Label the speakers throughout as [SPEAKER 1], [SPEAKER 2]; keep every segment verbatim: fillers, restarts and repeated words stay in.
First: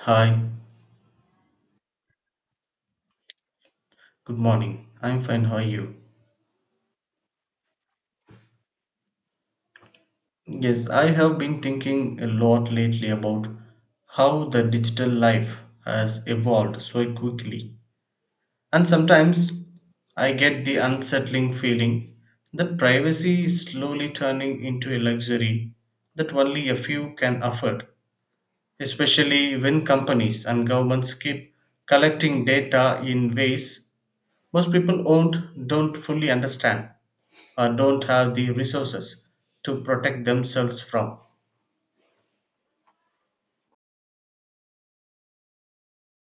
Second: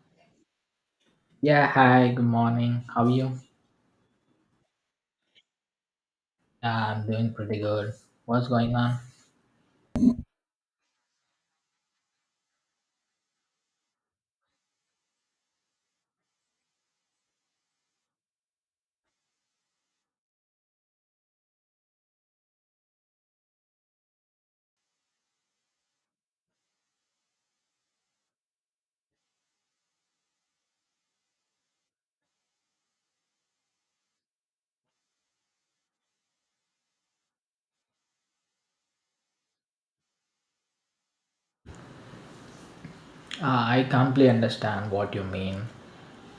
[SPEAKER 1] Hi,
[SPEAKER 2] Yeah, hi, good morning. How are you?
[SPEAKER 1] good morning. I'm fine, how are you?
[SPEAKER 2] Yeah, I'm doing pretty good. What's going on?
[SPEAKER 1] Yes, I have been thinking a lot lately about how the digital life has evolved so quickly. And sometimes I get the unsettling feeling that privacy is slowly turning into a luxury that only a few can afford, especially when companies and governments keep collecting data in ways most people won't, don't fully understand. Or don't have the resources to protect themselves from.
[SPEAKER 2] Uh, I completely understand what you mean.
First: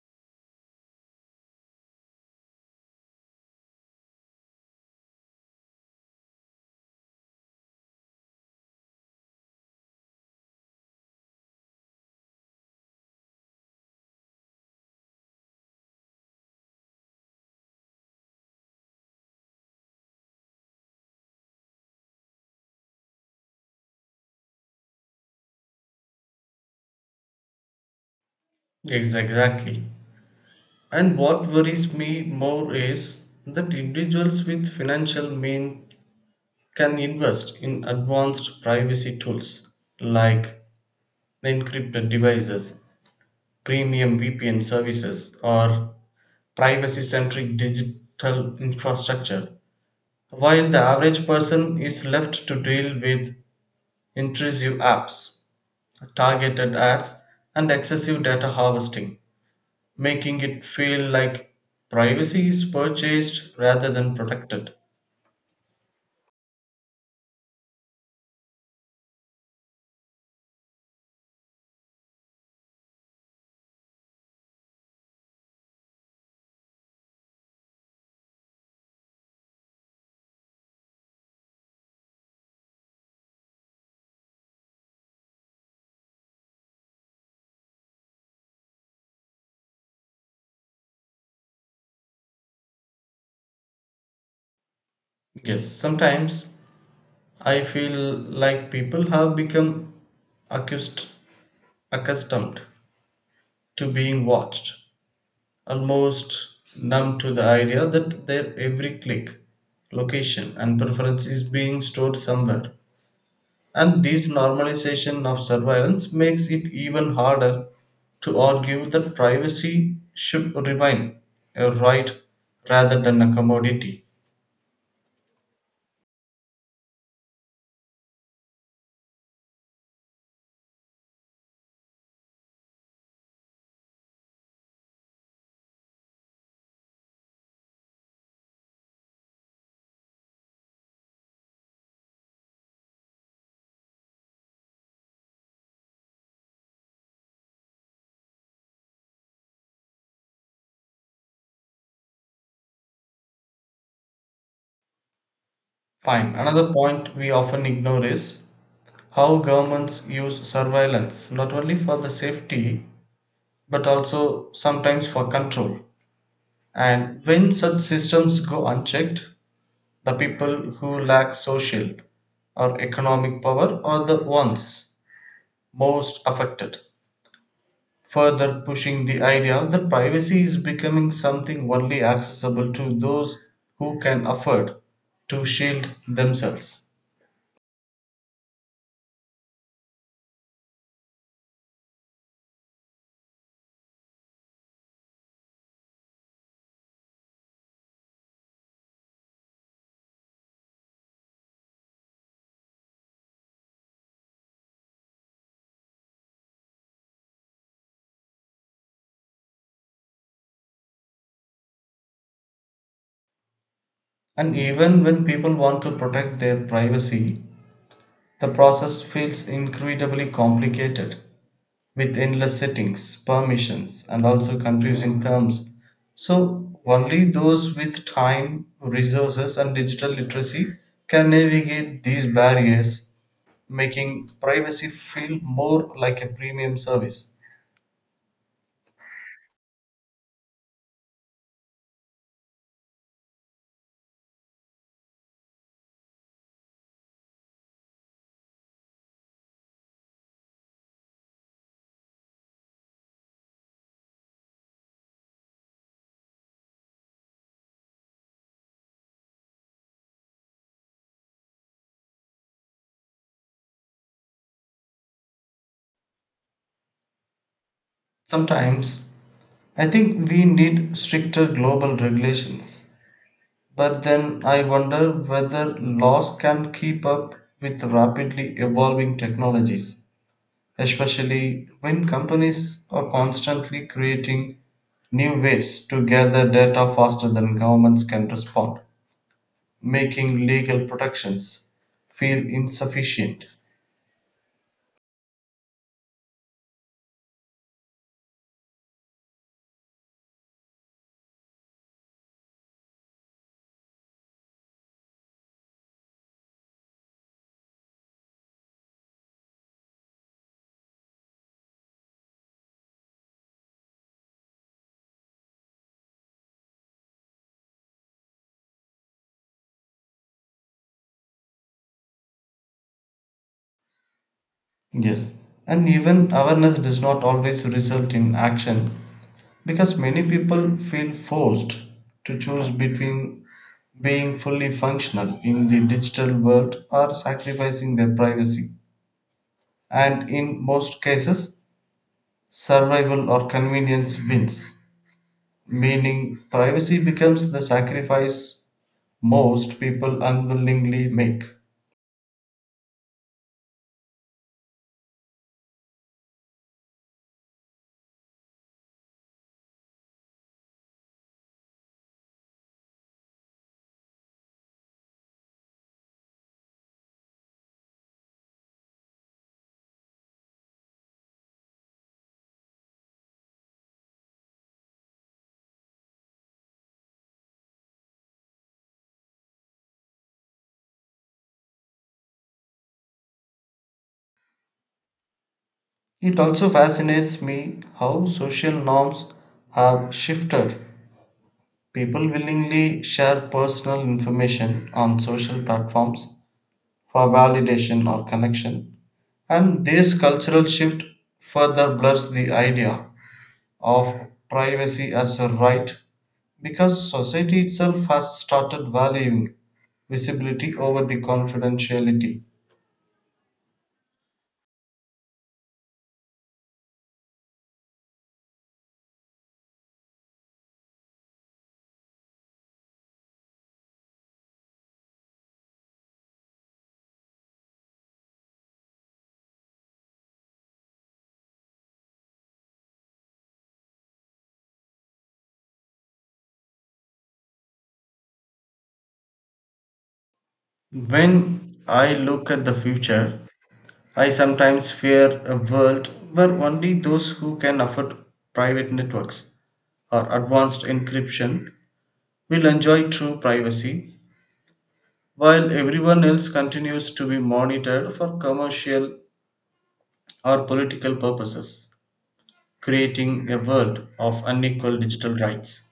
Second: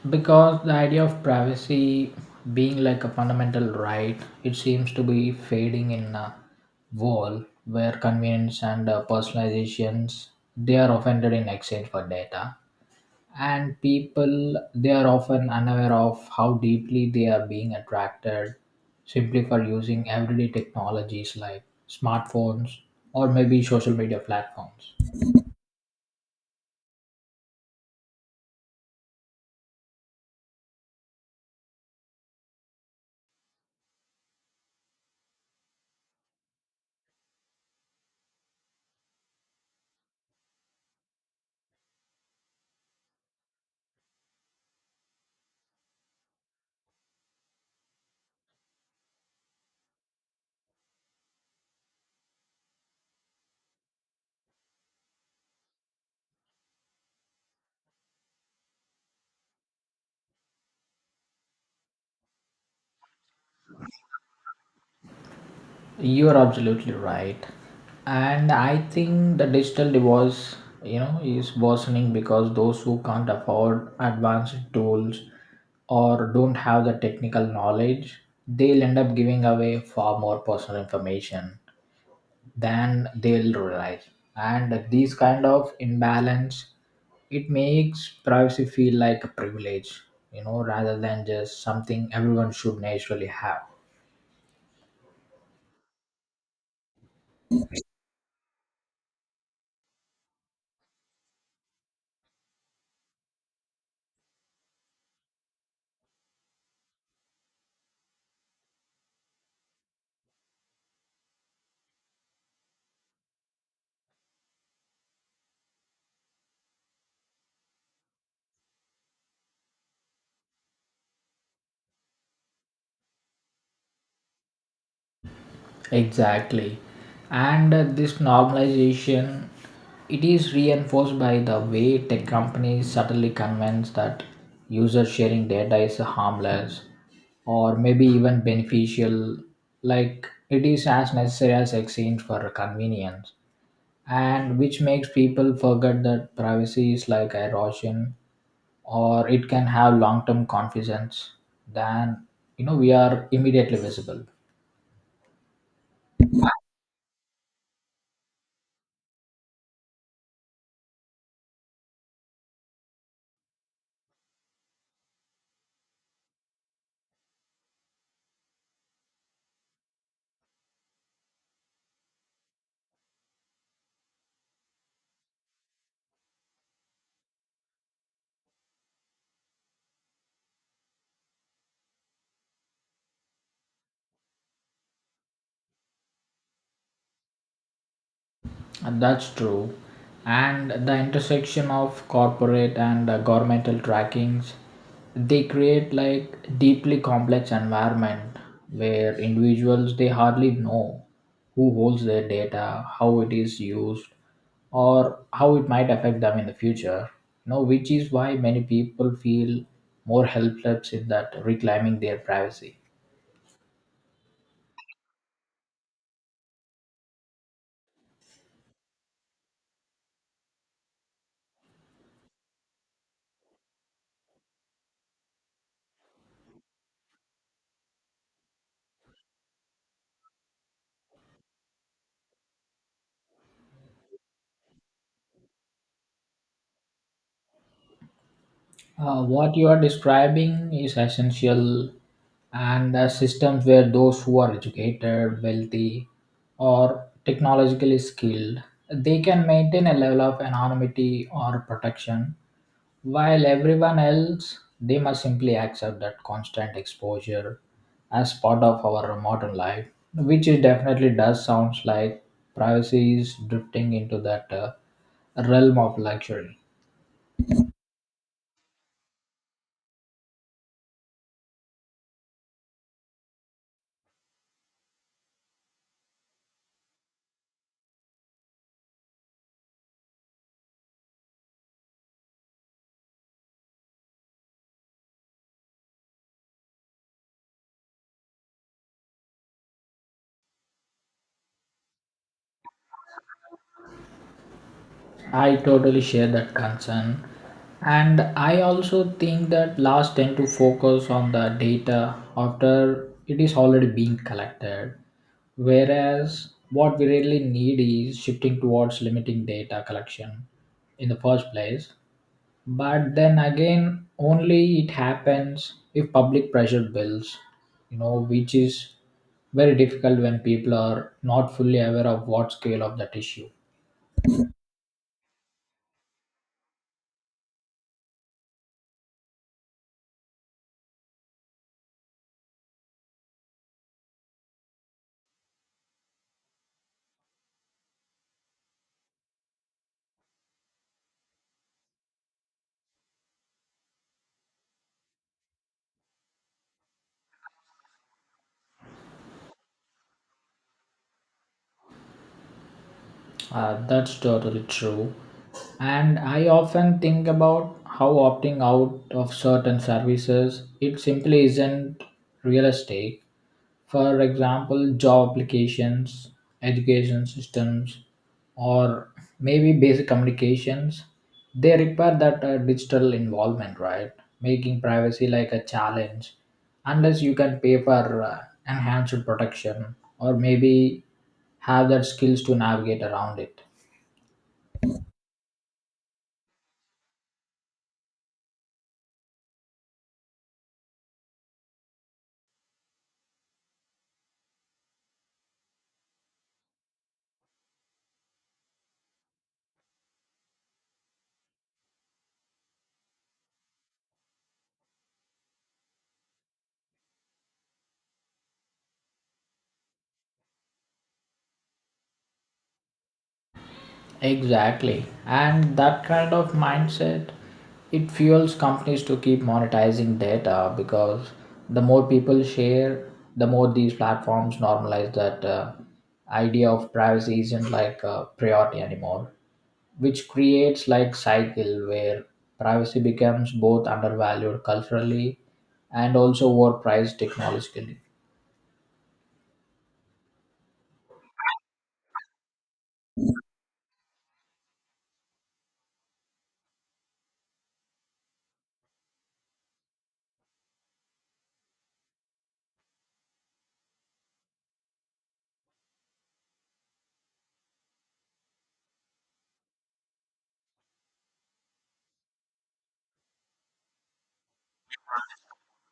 [SPEAKER 2] Because the idea of privacy being like a fundamental right, it seems to be fading in a world where convenience and uh, personalizations they are offended in exchange for data. And people they are often unaware of how deeply they are being attracted simply for using everyday technologies like smartphones or maybe social media platforms.
[SPEAKER 1] Yes, exactly. And what worries me more is that individuals with financial means can invest in advanced privacy tools like encrypted devices, premium V P N services, or privacy centric digital infrastructure, while the average person is left to deal with intrusive apps, targeted ads, and excessive data harvesting, making it feel like privacy is purchased rather than protected.
[SPEAKER 2] You are absolutely right, and I think the digital divorce, you know, is worsening because those who can't afford advanced tools or don't have the technical knowledge they'll end up giving away far more personal information than they'll realize. And these kind of imbalance, it makes privacy feel like a privilege, you know, rather than just something everyone should naturally have.
[SPEAKER 1] Yes, sometimes I feel like people have become accused, accustomed to being watched, almost numb to the idea that their every click, location, and preference is being stored somewhere. And this normalization of surveillance makes it even harder to argue that privacy should remain a right rather than a commodity.
[SPEAKER 2] Exactly. And uh, this normalization, it is reinforced by the way tech companies subtly convince that user sharing data is harmless or maybe even beneficial, like it is as necessary as exchange for convenience. And which makes people forget that privacy is like erosion or it can have long term confidence, then you know we are immediately visible.
[SPEAKER 1] Fine. Another point we often ignore is how governments use surveillance not only for the safety but also sometimes for control. And when such systems go unchecked, the people who lack social or economic power are the ones most affected, further pushing the idea that privacy is becoming something only accessible to those who can afford to shield themselves.
[SPEAKER 2] And that's true. And the intersection of corporate and uh, governmental trackings, they create like deeply complex environment where individuals they hardly know who holds their data, how it is used, or how it might affect them in the future. You know, which is why many people feel more helpless in that reclaiming their privacy.
[SPEAKER 1] And even when people want to protect their privacy, the process feels incredibly complicated with endless settings, permissions, and also confusing terms. So, only those with time, resources, and digital literacy can navigate these barriers, making privacy feel more like a premium service.
[SPEAKER 2] Uh, what you are describing is essential, and the systems where those who are educated, wealthy, or technologically skilled, they can maintain a level of anonymity or protection, while everyone else, they must simply accept that constant exposure as part of our modern life, which it definitely does sounds like privacy is drifting into that uh, realm of luxury.
[SPEAKER 1] Sometimes I think we need stricter global regulations, but then I wonder whether laws can keep up with rapidly evolving technologies, especially when companies are constantly creating new ways to gather data faster than governments can respond, making legal protections feel insufficient.
[SPEAKER 2] I totally share that concern. And I also think that laws tend to focus on the data after it is already being collected. Whereas what we really need is shifting towards limiting data collection in the first place. But then again, only it happens if public pressure builds, you know, which is very difficult when people are not fully aware of what scale of that issue.
[SPEAKER 1] Yes, and even awareness does not always result in action because many people feel forced to choose between being fully functional in the digital world or sacrificing their privacy. And in most cases, survival or convenience wins, meaning privacy becomes the sacrifice most people unwillingly make.
[SPEAKER 2] Uh, that's totally true. And I often think about how opting out of certain services it simply isn't realistic. For example, job applications, education systems, or maybe basic communications, they require that uh, digital involvement, right? Making privacy like a challenge, unless you can pay for uh, enhanced protection or maybe have that skills to navigate around it.
[SPEAKER 1] It also fascinates me how social norms have shifted. People willingly share personal information on social platforms for validation or connection, and this cultural shift further blurs the idea of privacy as a right because society itself has started valuing visibility over the confidentiality.
[SPEAKER 2] Exactly. And that kind of mindset, it fuels companies to keep monetizing data because the more people share, the more these platforms normalize that uh, idea of privacy isn't like a priority anymore, which creates like cycle where privacy becomes both undervalued culturally and also overpriced technologically.
[SPEAKER 1] When I look at the future, I sometimes fear a world where only those who can afford private networks or advanced encryption will enjoy true privacy, while everyone else continues to be monitored for commercial or political purposes, creating a world of unequal digital rights.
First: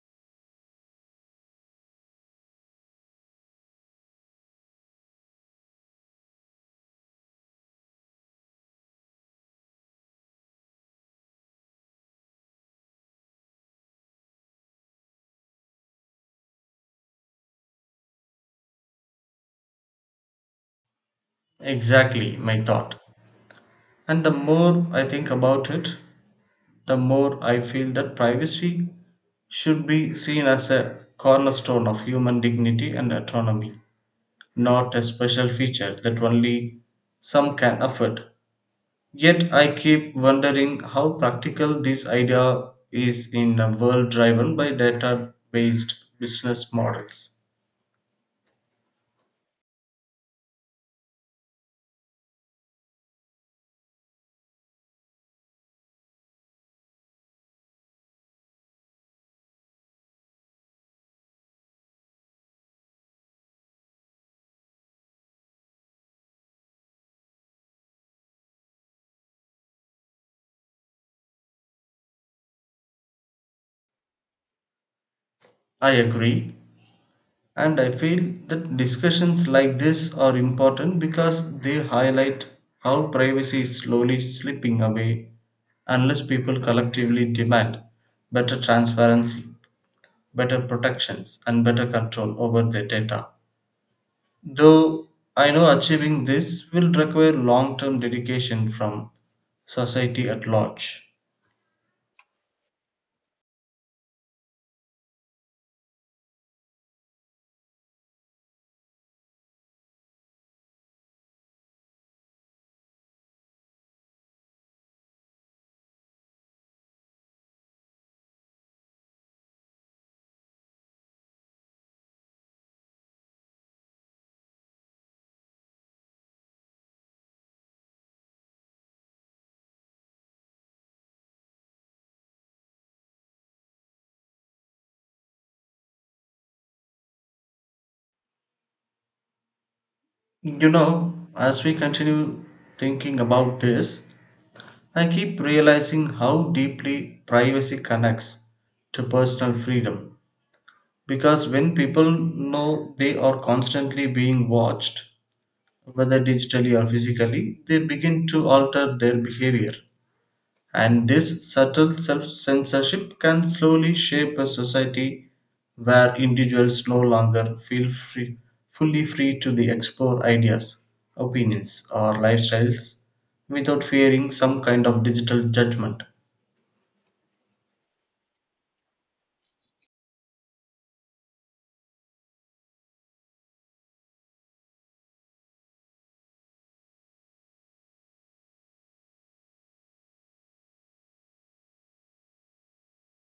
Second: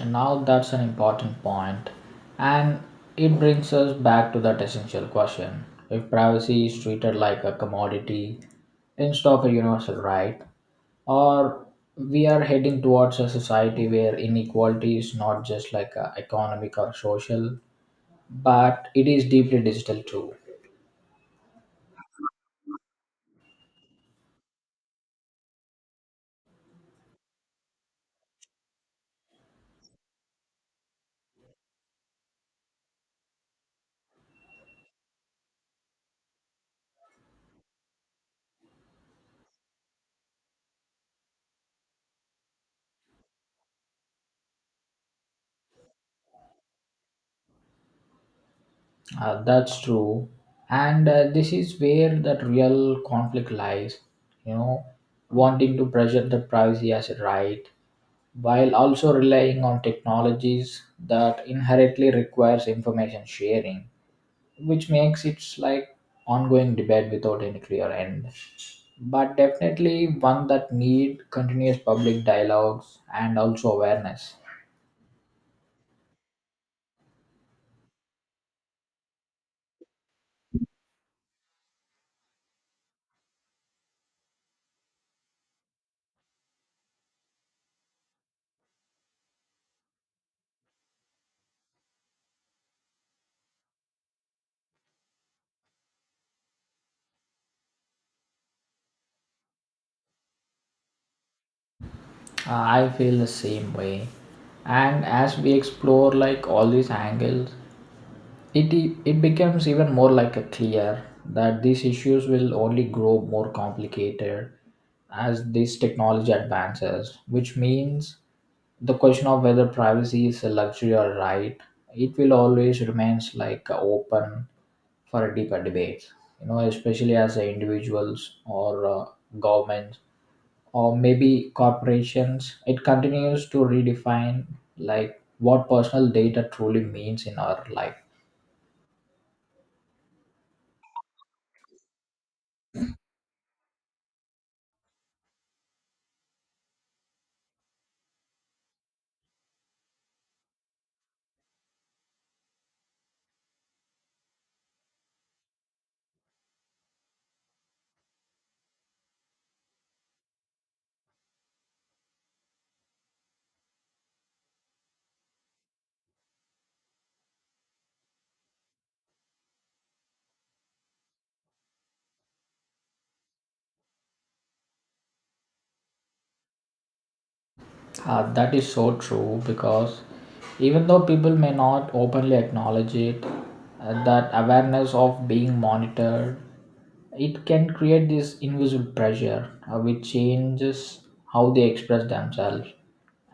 [SPEAKER 2] And now that's an important point, and it brings us back to that essential question. If privacy is treated like a commodity instead of a universal right, or we are heading towards a society where inequality is not just like a economic or social, but it is deeply digital too.
[SPEAKER 1] Exactly my thought. And the more I think about it, the more I feel that privacy should be seen as a cornerstone of human dignity and autonomy, not a special feature that only some can afford. Yet I keep wondering how practical this idea is in a world driven by data based business models.
[SPEAKER 2] Uh, that's true. And uh, this is where that real conflict lies, you know, wanting to pressure the privacy as a right while also relying on technologies that inherently requires information sharing, which makes it like ongoing debate without any clear end, but definitely one that need continuous public dialogues and also awareness.
[SPEAKER 1] I agree, and I feel that discussions like this are important because they highlight how privacy is slowly slipping away unless people collectively demand better transparency, better protections, and better control over their data. Though I know achieving this will require long term dedication from society at large.
[SPEAKER 2] Uh, I feel the same way. And as we explore like all these angles, it e, it becomes even more like a clear that these issues will only grow more complicated as this technology advances, which means the question of whether privacy is a luxury or right, it will always remains like open for a deeper debate. You know, especially as individuals or uh, governments or maybe corporations, it continues to redefine like what personal data truly means in our life.
[SPEAKER 1] You know, as we continue thinking about this, I keep realizing how deeply privacy connects to personal freedom. Because when people know they are constantly being watched, whether digitally or physically, they begin to alter their behavior. And this subtle self censorship can slowly shape a society where individuals no longer feel free, fully free to the explore ideas, opinions, or lifestyles without fearing some kind of digital judgment.
[SPEAKER 2] Uh, that is so true because even though people may not openly acknowledge it, uh, that awareness of being monitored, it can create this invisible pressure uh, which changes how they express themselves.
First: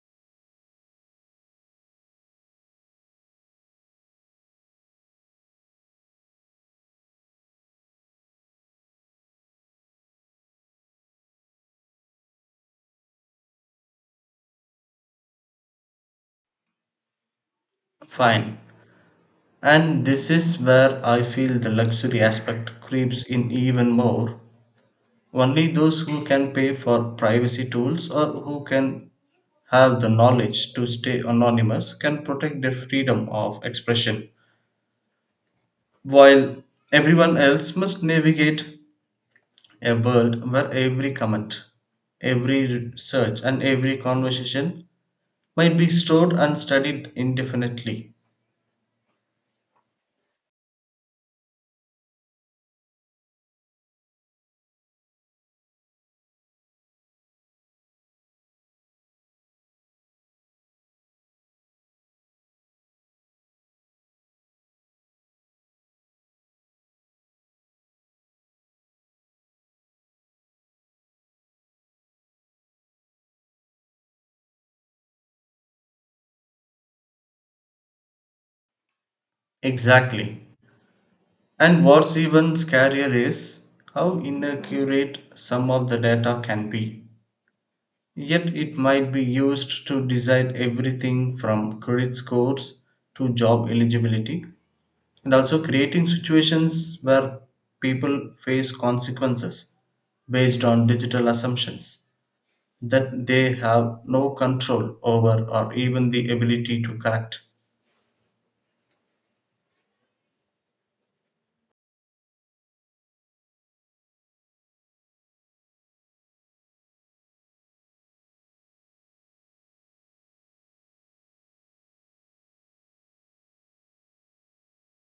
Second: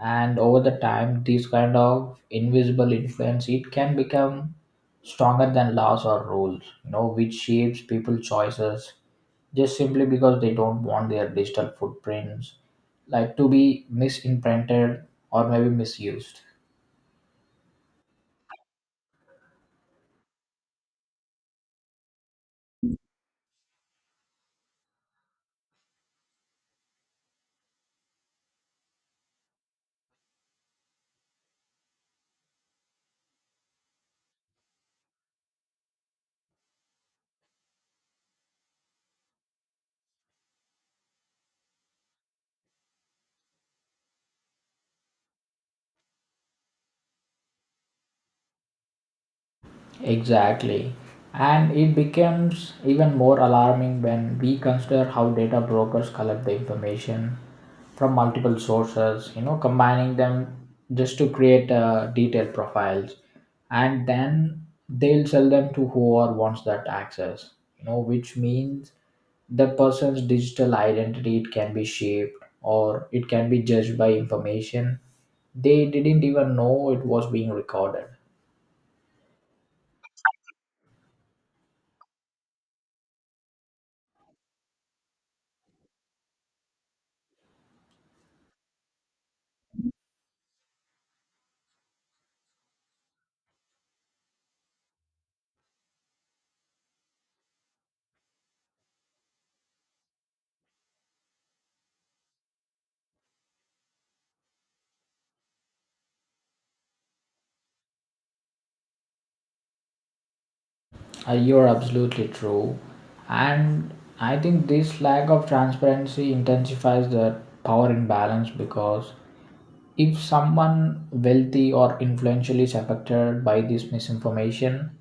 [SPEAKER 2] And over the time, this kind of invisible influence it can become stronger than laws or rules, you know, which shapes people's choices just simply because they don't want their digital footprints like to be misimprinted or maybe misused.
[SPEAKER 1] Fine. And this is where I feel the luxury aspect creeps in even more. Only those who can pay for privacy tools or who can have the knowledge to stay anonymous can protect their freedom of expression, while everyone else must navigate a world where every comment, every search, and every conversation might be stored and studied indefinitely.
[SPEAKER 2] Exactly. And it becomes even more alarming when we consider how data brokers collect the information from multiple sources, you know, combining them just to create uh, detailed profiles. And then they'll sell them to whoever wants that access, you know, which means the person's digital identity it can be shaped or it can be judged by information they didn't even know it was being recorded.
[SPEAKER 1] Exactly. And what's even scarier is how inaccurate some of the data can be. Yet it might be used to decide everything from credit scores to job eligibility and also creating situations where people face consequences based on digital assumptions that they have no control over or even the ability to correct.
[SPEAKER 2] Uh, you're absolutely true. And I think this lack of transparency intensifies the power imbalance because if someone wealthy or influential is affected by this misinformation,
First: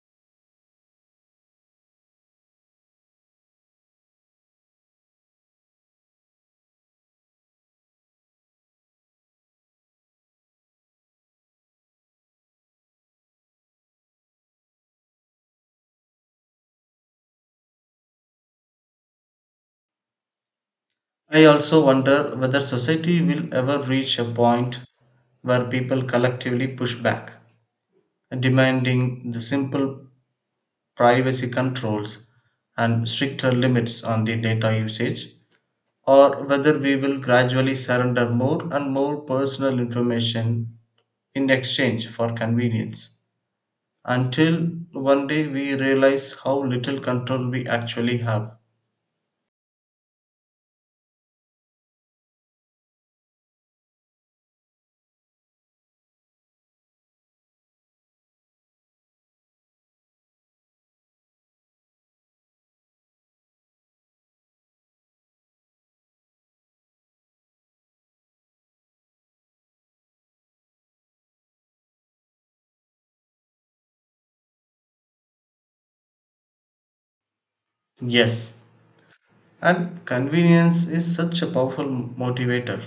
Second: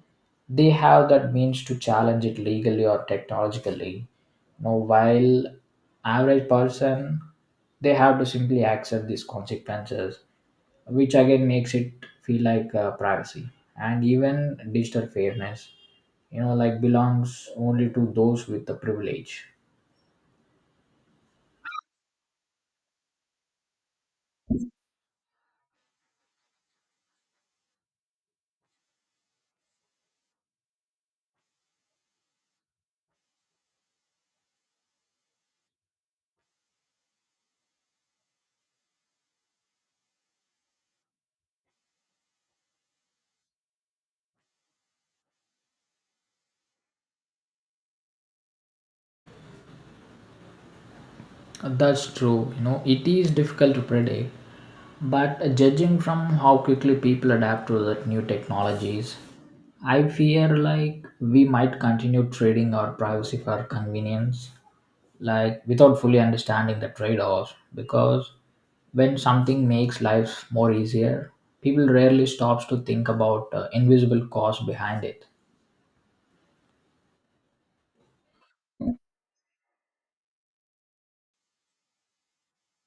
[SPEAKER 2] they have that means to challenge it legally or technologically. Now, while average person, they have to simply accept these consequences, which again makes it feel like uh, privacy and even digital fairness, you know, like belongs only to those with the privilege.
[SPEAKER 1] I also wonder whether society will ever reach a point where people collectively push back, demanding the simple privacy controls and stricter limits on the data usage or whether we will gradually surrender more and more personal information in exchange for convenience, until one day we realize how little control we actually have.
[SPEAKER 2] That's true, you know, it is difficult to predict, but uh, judging from how quickly people adapt to the new technologies, I fear like we might continue trading our privacy for convenience like without fully understanding the trade-offs, because when something makes life more easier, people rarely stops to think about uh, invisible cost behind it.
[SPEAKER 1] Yes, and convenience is such a powerful motivator,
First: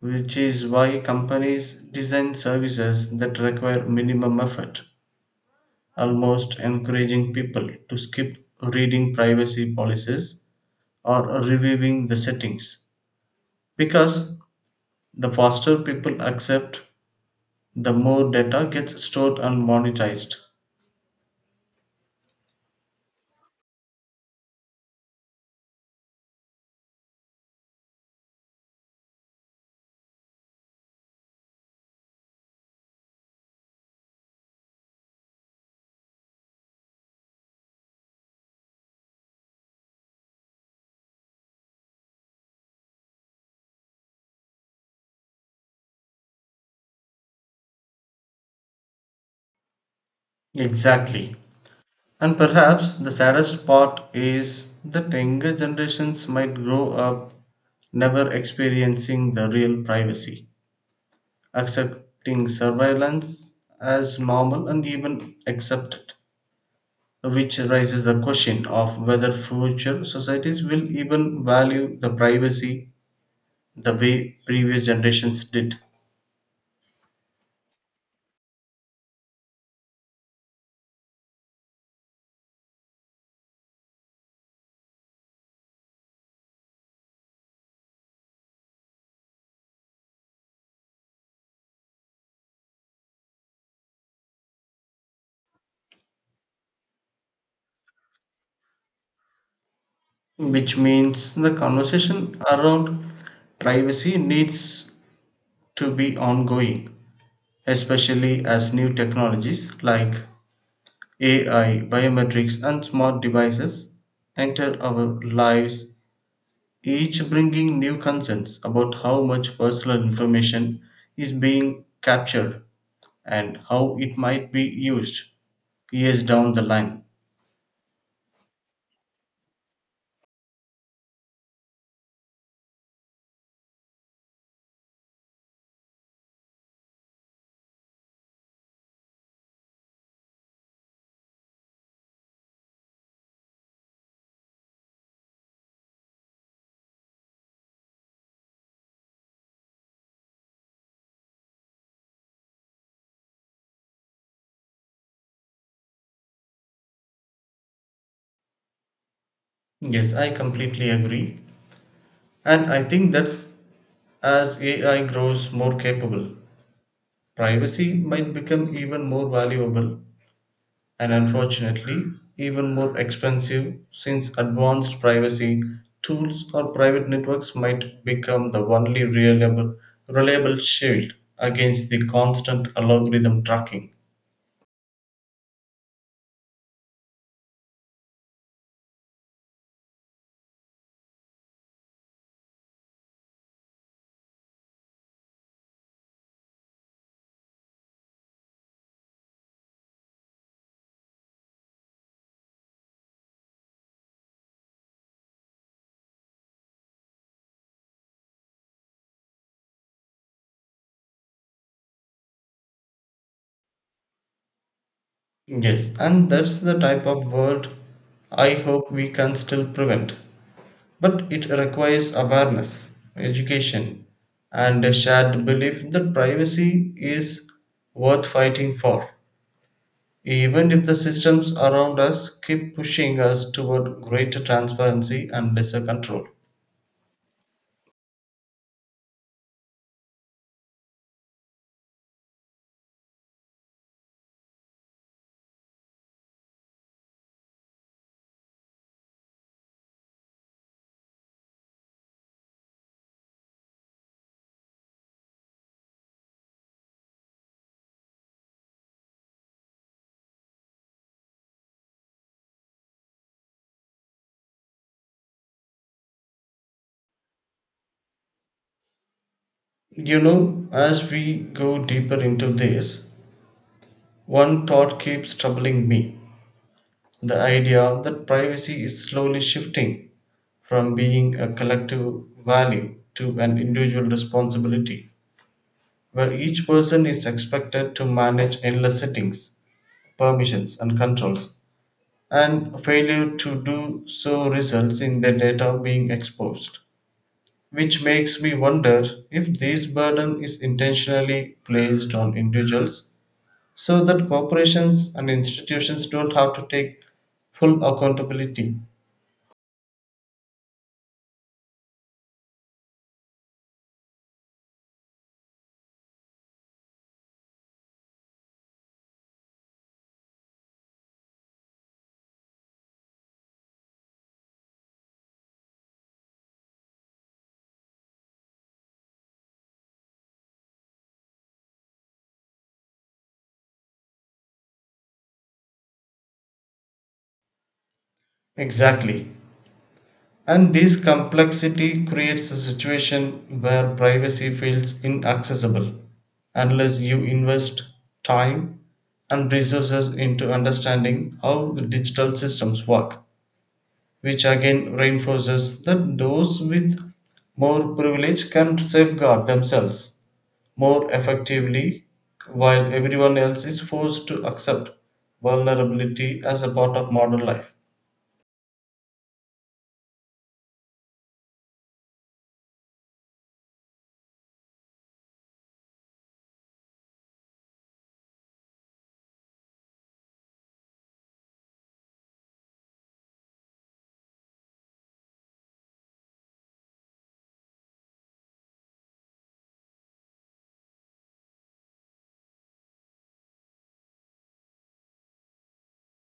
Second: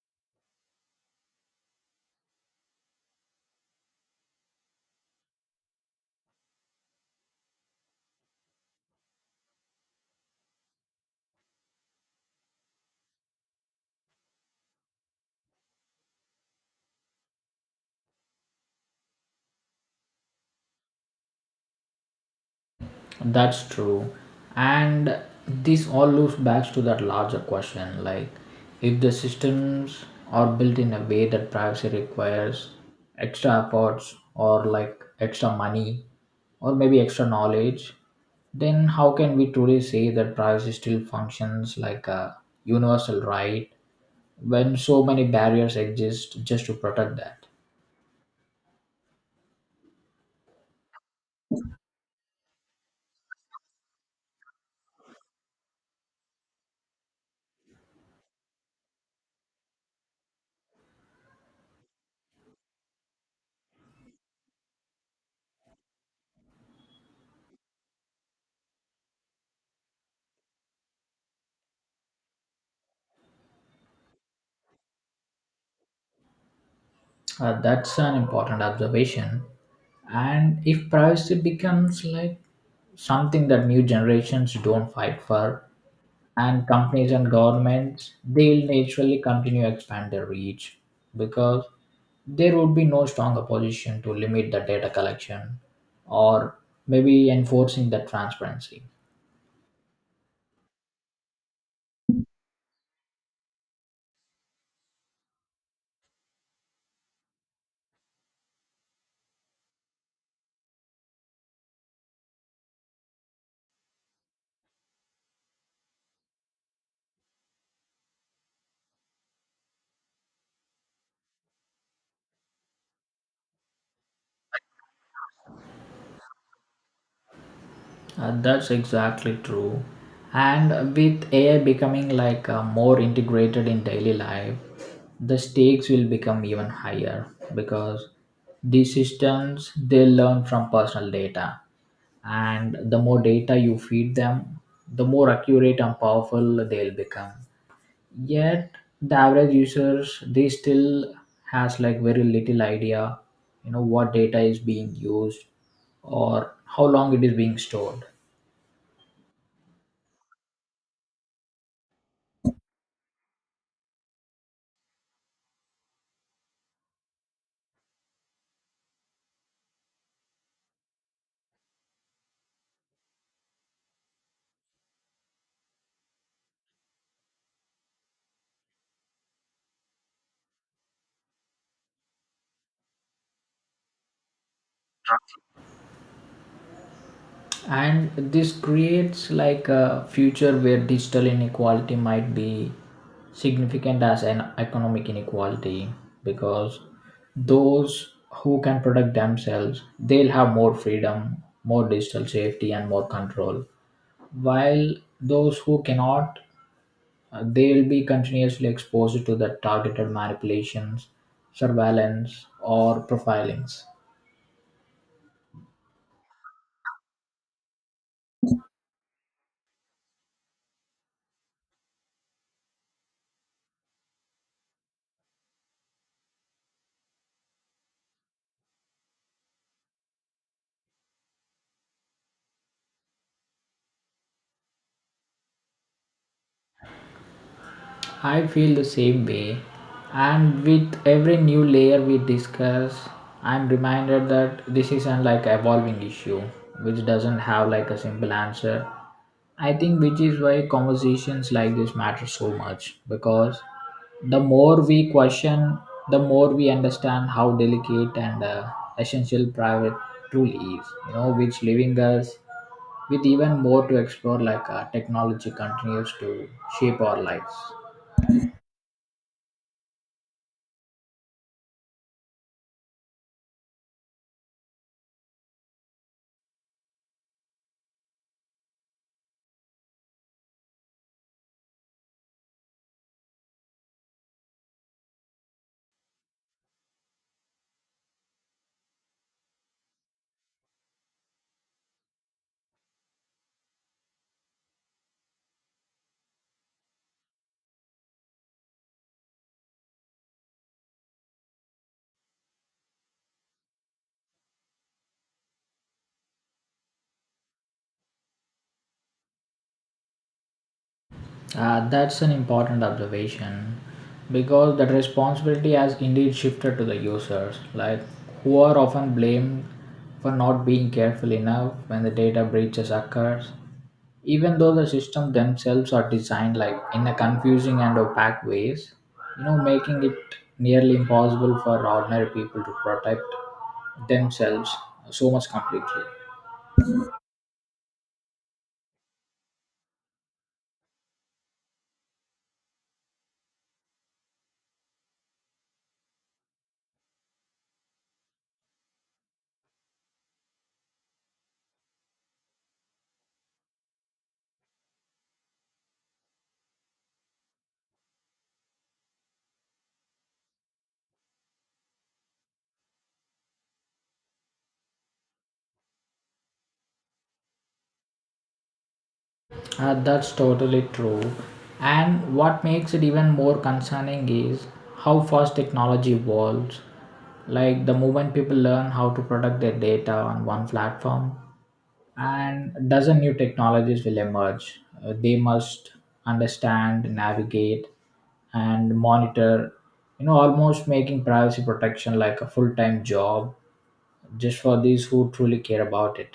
[SPEAKER 1] which is why companies design services that require minimum effort, almost encouraging people to skip reading privacy policies or reviewing the settings because the faster people accept, the more data gets stored and monetized.
[SPEAKER 2] That's true. And this all loops back to that larger question, like if the systems are built in a way that privacy requires extra efforts or like extra money or maybe extra knowledge, then how can we truly say that privacy still functions like a universal right when so many barriers exist just to protect that.
[SPEAKER 1] Exactly. And perhaps the saddest part is that younger generations might grow up never experiencing the real privacy, accepting surveillance as normal and even accepted, which raises the question of whether future societies will even value the privacy the way previous generations did.
[SPEAKER 2] Uh, that's an important observation. And if privacy becomes like something that new generations don't fight for, and companies and governments, they'll naturally continue to expand their reach, because there would be no strong opposition to limit the data collection or maybe enforcing the transparency.
[SPEAKER 1] Which means the conversation around privacy needs to be ongoing, especially as new technologies like A I, biometrics, and smart devices enter our lives, each bringing new concerns about how much personal information is being captured and how it might be used years down the line.
[SPEAKER 2] Uh, that's exactly true. And with A I becoming like uh, more integrated in daily life, the stakes will become even higher, because these systems they learn from personal data, and the more data you feed them, the more accurate and powerful they'll become. Yet the average users they still has like very little idea, you know what data is being used or how long it is being stored.
[SPEAKER 1] Yes, I completely agree. And I think that's, as A I grows more capable, privacy might become even more valuable and, unfortunately, even more expensive, since advanced privacy tools or private networks might become the only reliable, reliable shield against the constant algorithm tracking.
[SPEAKER 2] And this creates like a future where digital inequality might be significant as an economic inequality, because those who can protect themselves they'll have more freedom, more digital safety and more control, while those who cannot, uh, they'll be continuously exposed to the targeted manipulations, surveillance or profilings.
[SPEAKER 1] Yes, and that's the type of world I hope we can still prevent. But it requires awareness, education, and a shared belief that privacy is worth fighting for. Even if the systems around us keep pushing us toward greater transparency and lesser control.
[SPEAKER 2] I feel the same way, and with every new layer we discuss, I'm reminded that this is an like evolving issue which doesn't have like a simple answer. I think which is why conversations like this matter so much because the more we question, the more we understand how delicate and uh, essential private truly is. You know, which leaving us with even more to explore like uh, technology continues to shape our lives.
[SPEAKER 1] You know, as we go deeper into this, one thought keeps troubling me: the idea that privacy is slowly shifting from being a collective value to an individual responsibility, where each person is expected to manage endless settings, permissions, and controls, and failure to do so results in their data being exposed, which makes me wonder if this burden is intentionally placed on individuals so that corporations and institutions don't have to take full accountability.
[SPEAKER 2] Uh, that's an important observation because that responsibility has indeed shifted to the users, like who are often blamed for not being careful enough when the data breaches occurs, even though the systems themselves are designed like in a confusing and opaque ways, you know, making it nearly impossible for ordinary people to protect themselves so much completely.
[SPEAKER 1] Exactly. And this complexity creates a situation where privacy feels inaccessible unless you invest time and resources into understanding how the digital systems work, which again reinforces that those with more privilege can safeguard themselves more effectively while everyone else is forced to accept vulnerability as a part of modern life.
[SPEAKER 2] Uh, that's totally true. And what makes it even more concerning is how fast technology evolves. Like the moment people learn how to protect their data on one platform, and dozen new technologies will emerge. Uh, they must understand, navigate, and monitor. You know, almost making privacy protection like a full time job just for these who truly care about it.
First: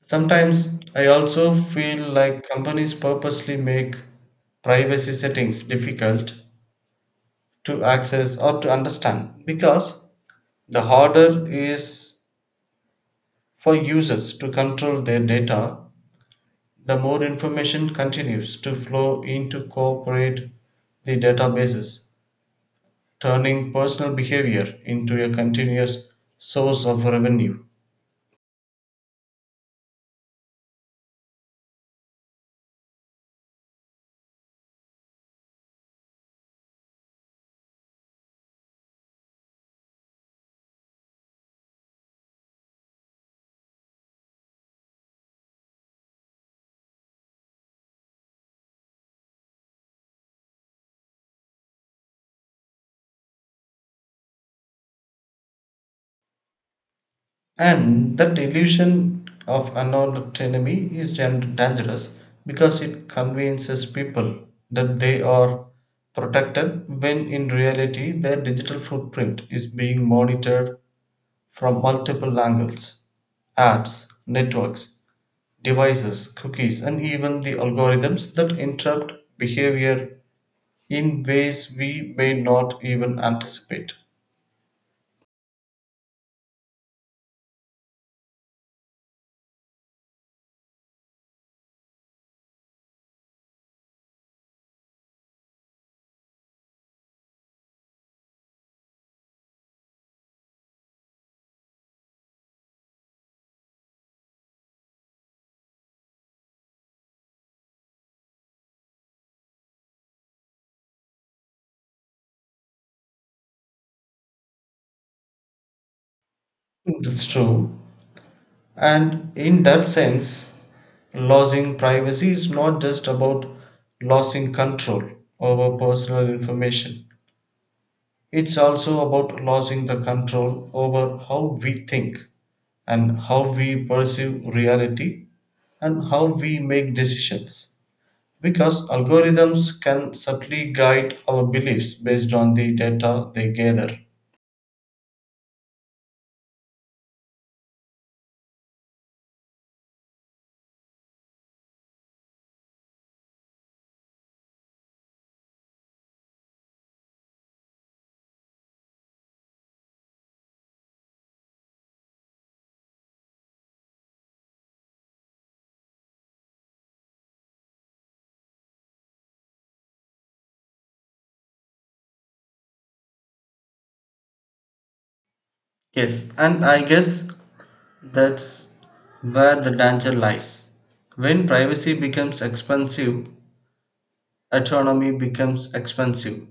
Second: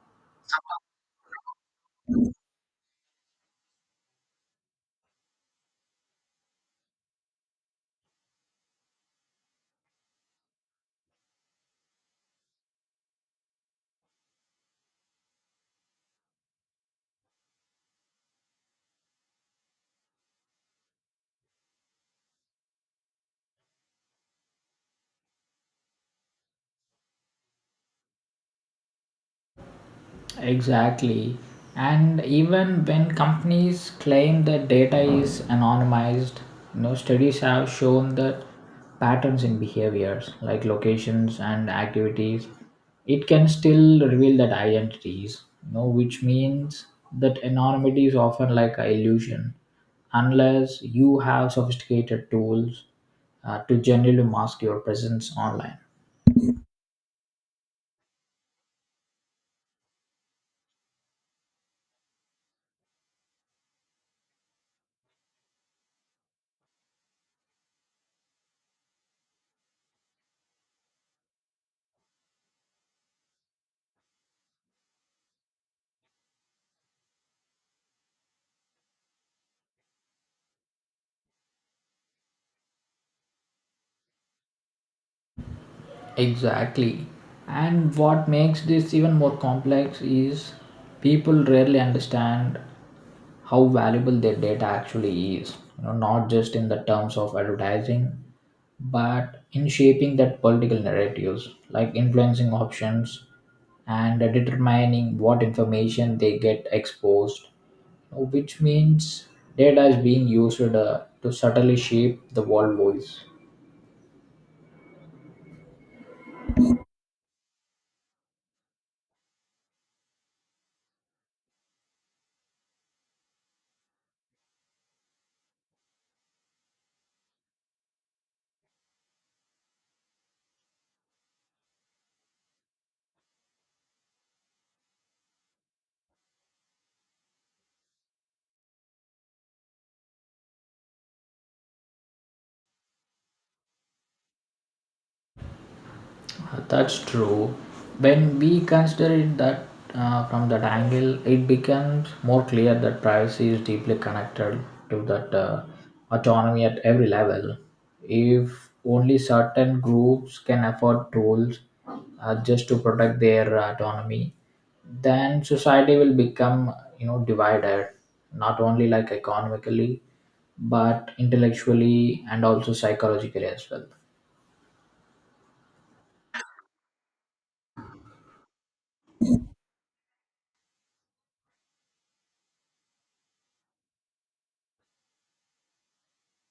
[SPEAKER 1] Sometimes I also feel like companies purposely make privacy settings difficult to access or to understand because the harder is for users to control their data, the more information continues to flow in to co the databases, turning personal behavior into a continuous source of revenue.
[SPEAKER 2] Exactly. And even when companies claim that data is anonymized, you know, studies have shown that patterns in behaviors like locations and activities, it can still reveal that identities, you know, which means that anonymity is often like an illusion unless you have sophisticated tools uh, to generally mask your presence online.
[SPEAKER 1] And that illusion of anonymity is dangerous because it convinces people that they are protected when in reality their digital footprint is being monitored from multiple angles: apps, networks, devices, cookies, and even the algorithms that interrupt behavior in ways we may not even anticipate.
[SPEAKER 2] Exactly. And what makes this even more complex is people rarely understand how valuable their data actually is. You know, not just in the terms of advertising, but in shaping that political narratives, like influencing options and determining what information they get exposed, which means data is being used uh, to subtly shape the world voice.
[SPEAKER 1] That's true. And in that sense, losing privacy is not just about losing control over personal information. It's also about losing the control over how we think and how we perceive reality and how we make decisions. Because algorithms can subtly guide our beliefs based on the data they gather.
[SPEAKER 2] Uh, That's true. When we consider it that uh, from that angle, it becomes more clear that privacy is deeply connected to that uh, autonomy at every level. If only certain groups can afford tools uh, just to protect their uh, autonomy, then society will become, you know, divided, not only like economically, but intellectually and also psychologically as well.
[SPEAKER 1] Yes, and I guess that's where the danger lies. When privacy becomes expensive, autonomy becomes expensive,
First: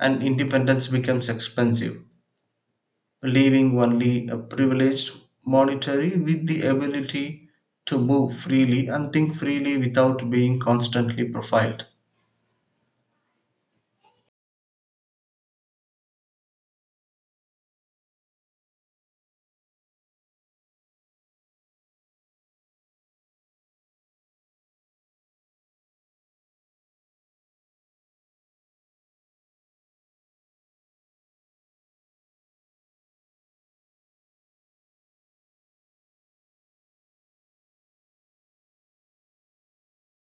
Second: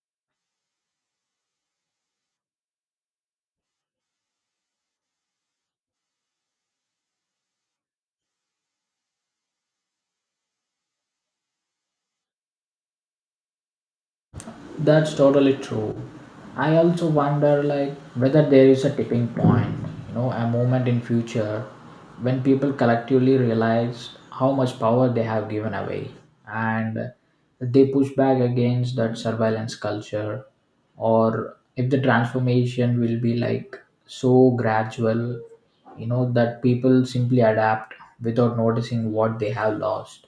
[SPEAKER 1] and independence becomes expensive, leaving only a privileged monetary with the ability to move freely and think freely without being constantly profiled.
[SPEAKER 2] That's totally true. I also wonder like whether there is a tipping point, you know, a moment in future when people collectively realize how much power they have given away and they push back against that surveillance culture, or if the transformation will be like so gradual, you know, that people simply adapt without noticing what they have lost.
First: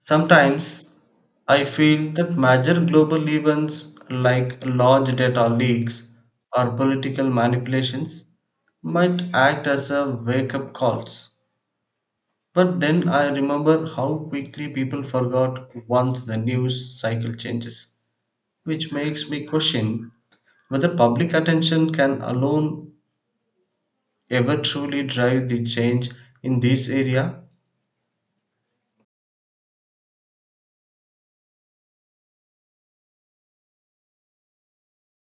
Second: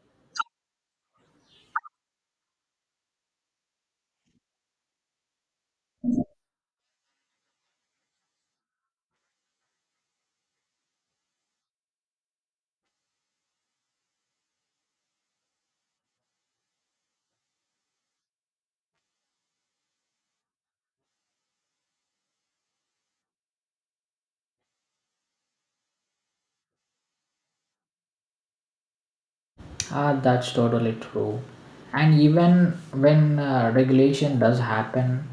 [SPEAKER 1] Sometimes I feel that major global events like large data leaks or political manipulations might act as a wake up calls. But then I remember how quickly people forgot once the news cycle changes, which makes me question whether public attention can alone ever truly drive the change in this area.
[SPEAKER 2] Ah, that's totally true. And even when uh, regulation does happen,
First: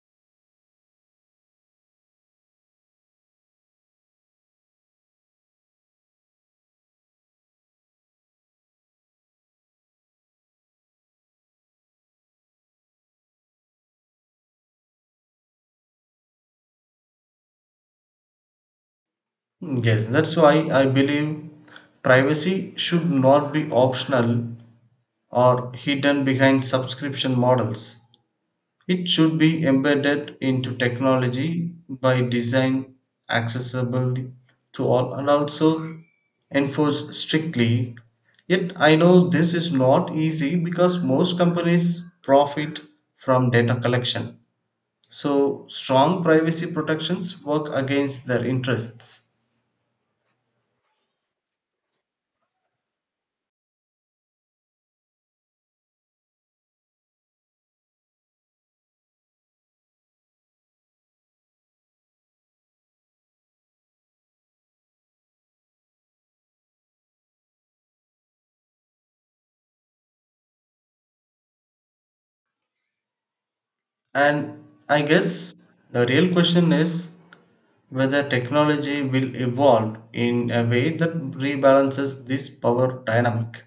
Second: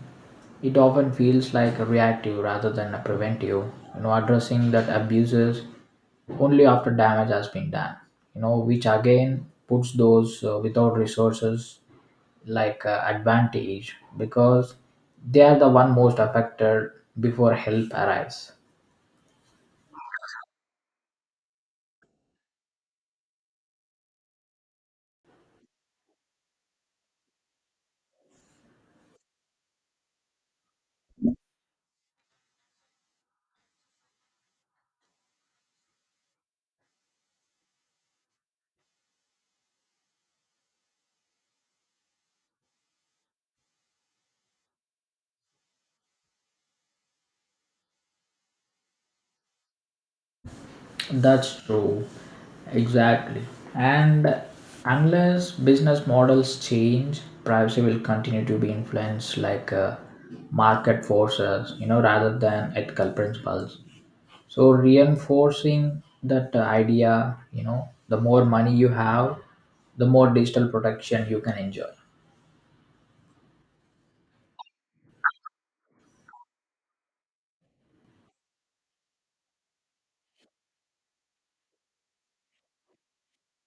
[SPEAKER 2] it often feels like reactive rather than a preventive. You know, addressing that abuses only after damage has been done. You know, which again puts those uh, without resources like uh, advantage because they are the one most affected before help arrives.
[SPEAKER 1] Yes, that's why I believe privacy should not be optional or hidden behind subscription models. It should be embedded into technology by design, accessible to all, and also enforced strictly. Yet I know this is not easy because most companies profit from data collection. So, strong privacy protections work against their interests.
[SPEAKER 2] That's true. Exactly. And unless business models change, privacy will continue to be influenced like uh, market forces, you know, rather than ethical principles. So reinforcing that uh, idea, you know, the more money you have, the more digital protection you can enjoy.
[SPEAKER 1] And I guess the real question is whether technology will evolve in a way that rebalances this power dynamic,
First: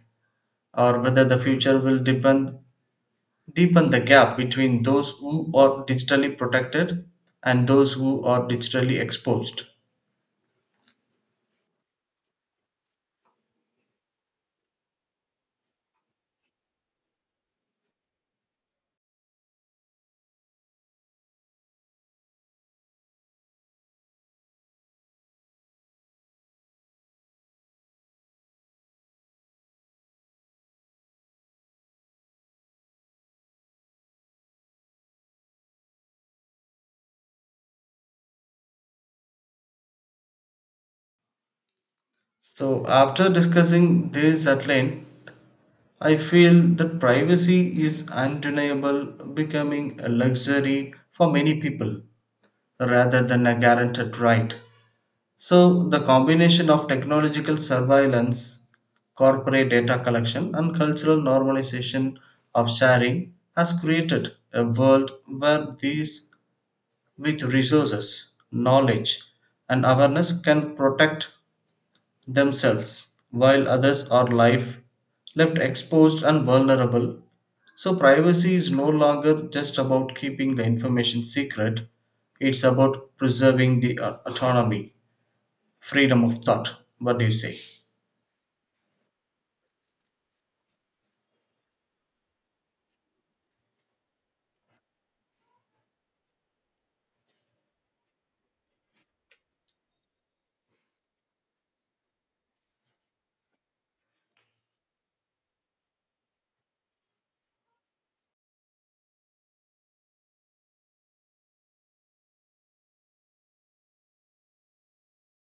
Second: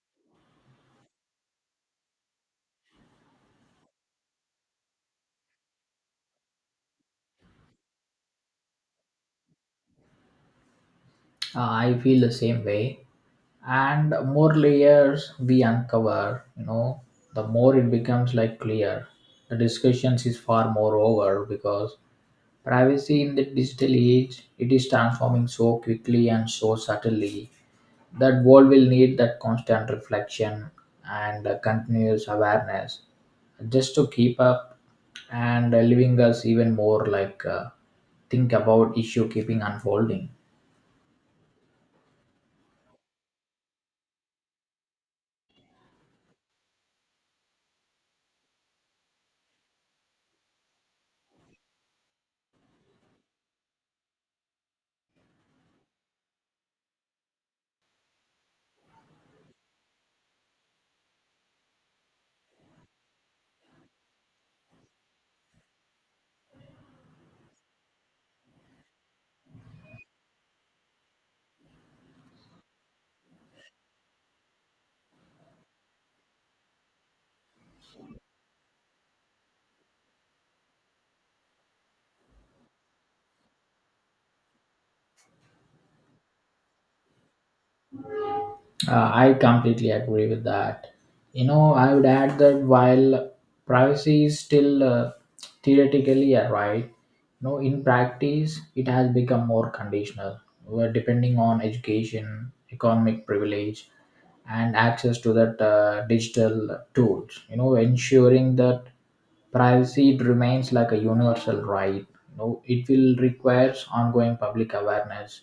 [SPEAKER 1] or whether the future will depend, deepen the gap between those who are digitally protected and those who are digitally exposed.
[SPEAKER 2] Uh, I feel the same way. And more layers we uncover, you know, the more it becomes like clear. The discussions is far more over because privacy in the digital age it is transforming so quickly and so subtly that world will need that constant reflection and uh, continuous awareness just to keep up and uh, leaving us even more like uh, think about issue keeping unfolding.
[SPEAKER 1] So, after discussing this at length, I feel that privacy is undeniable becoming a luxury for many people rather than a guaranteed right. So, the combination of technological surveillance, corporate data collection, and cultural normalization of sharing has created a world where these with resources, knowledge, and awareness can protect themselves while others are life left exposed and vulnerable. So, privacy is no longer just about keeping the information secret, it's about preserving the uh, autonomy freedom of thought. What do you say?
[SPEAKER 2] Uh, I completely agree with that. You know, I would add that while privacy is still uh, theoretically a right, you know, in practice it has become more conditional, where depending on education, economic privilege, and access to that uh, digital tools. You know, ensuring that privacy it remains like a universal right. You know, it will requires ongoing public awareness,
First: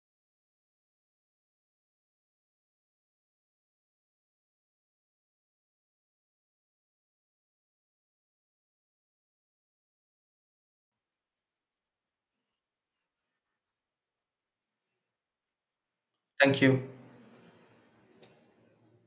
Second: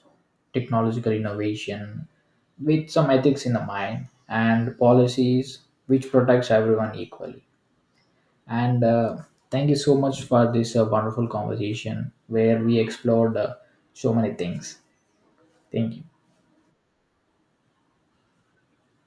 [SPEAKER 2] technological innovation, with some ethics in the mind and policies which protects everyone equally and uh, thank you so much for this uh, wonderful conversation where we explored uh, so many things. Thank you.
[SPEAKER 1] Thank you.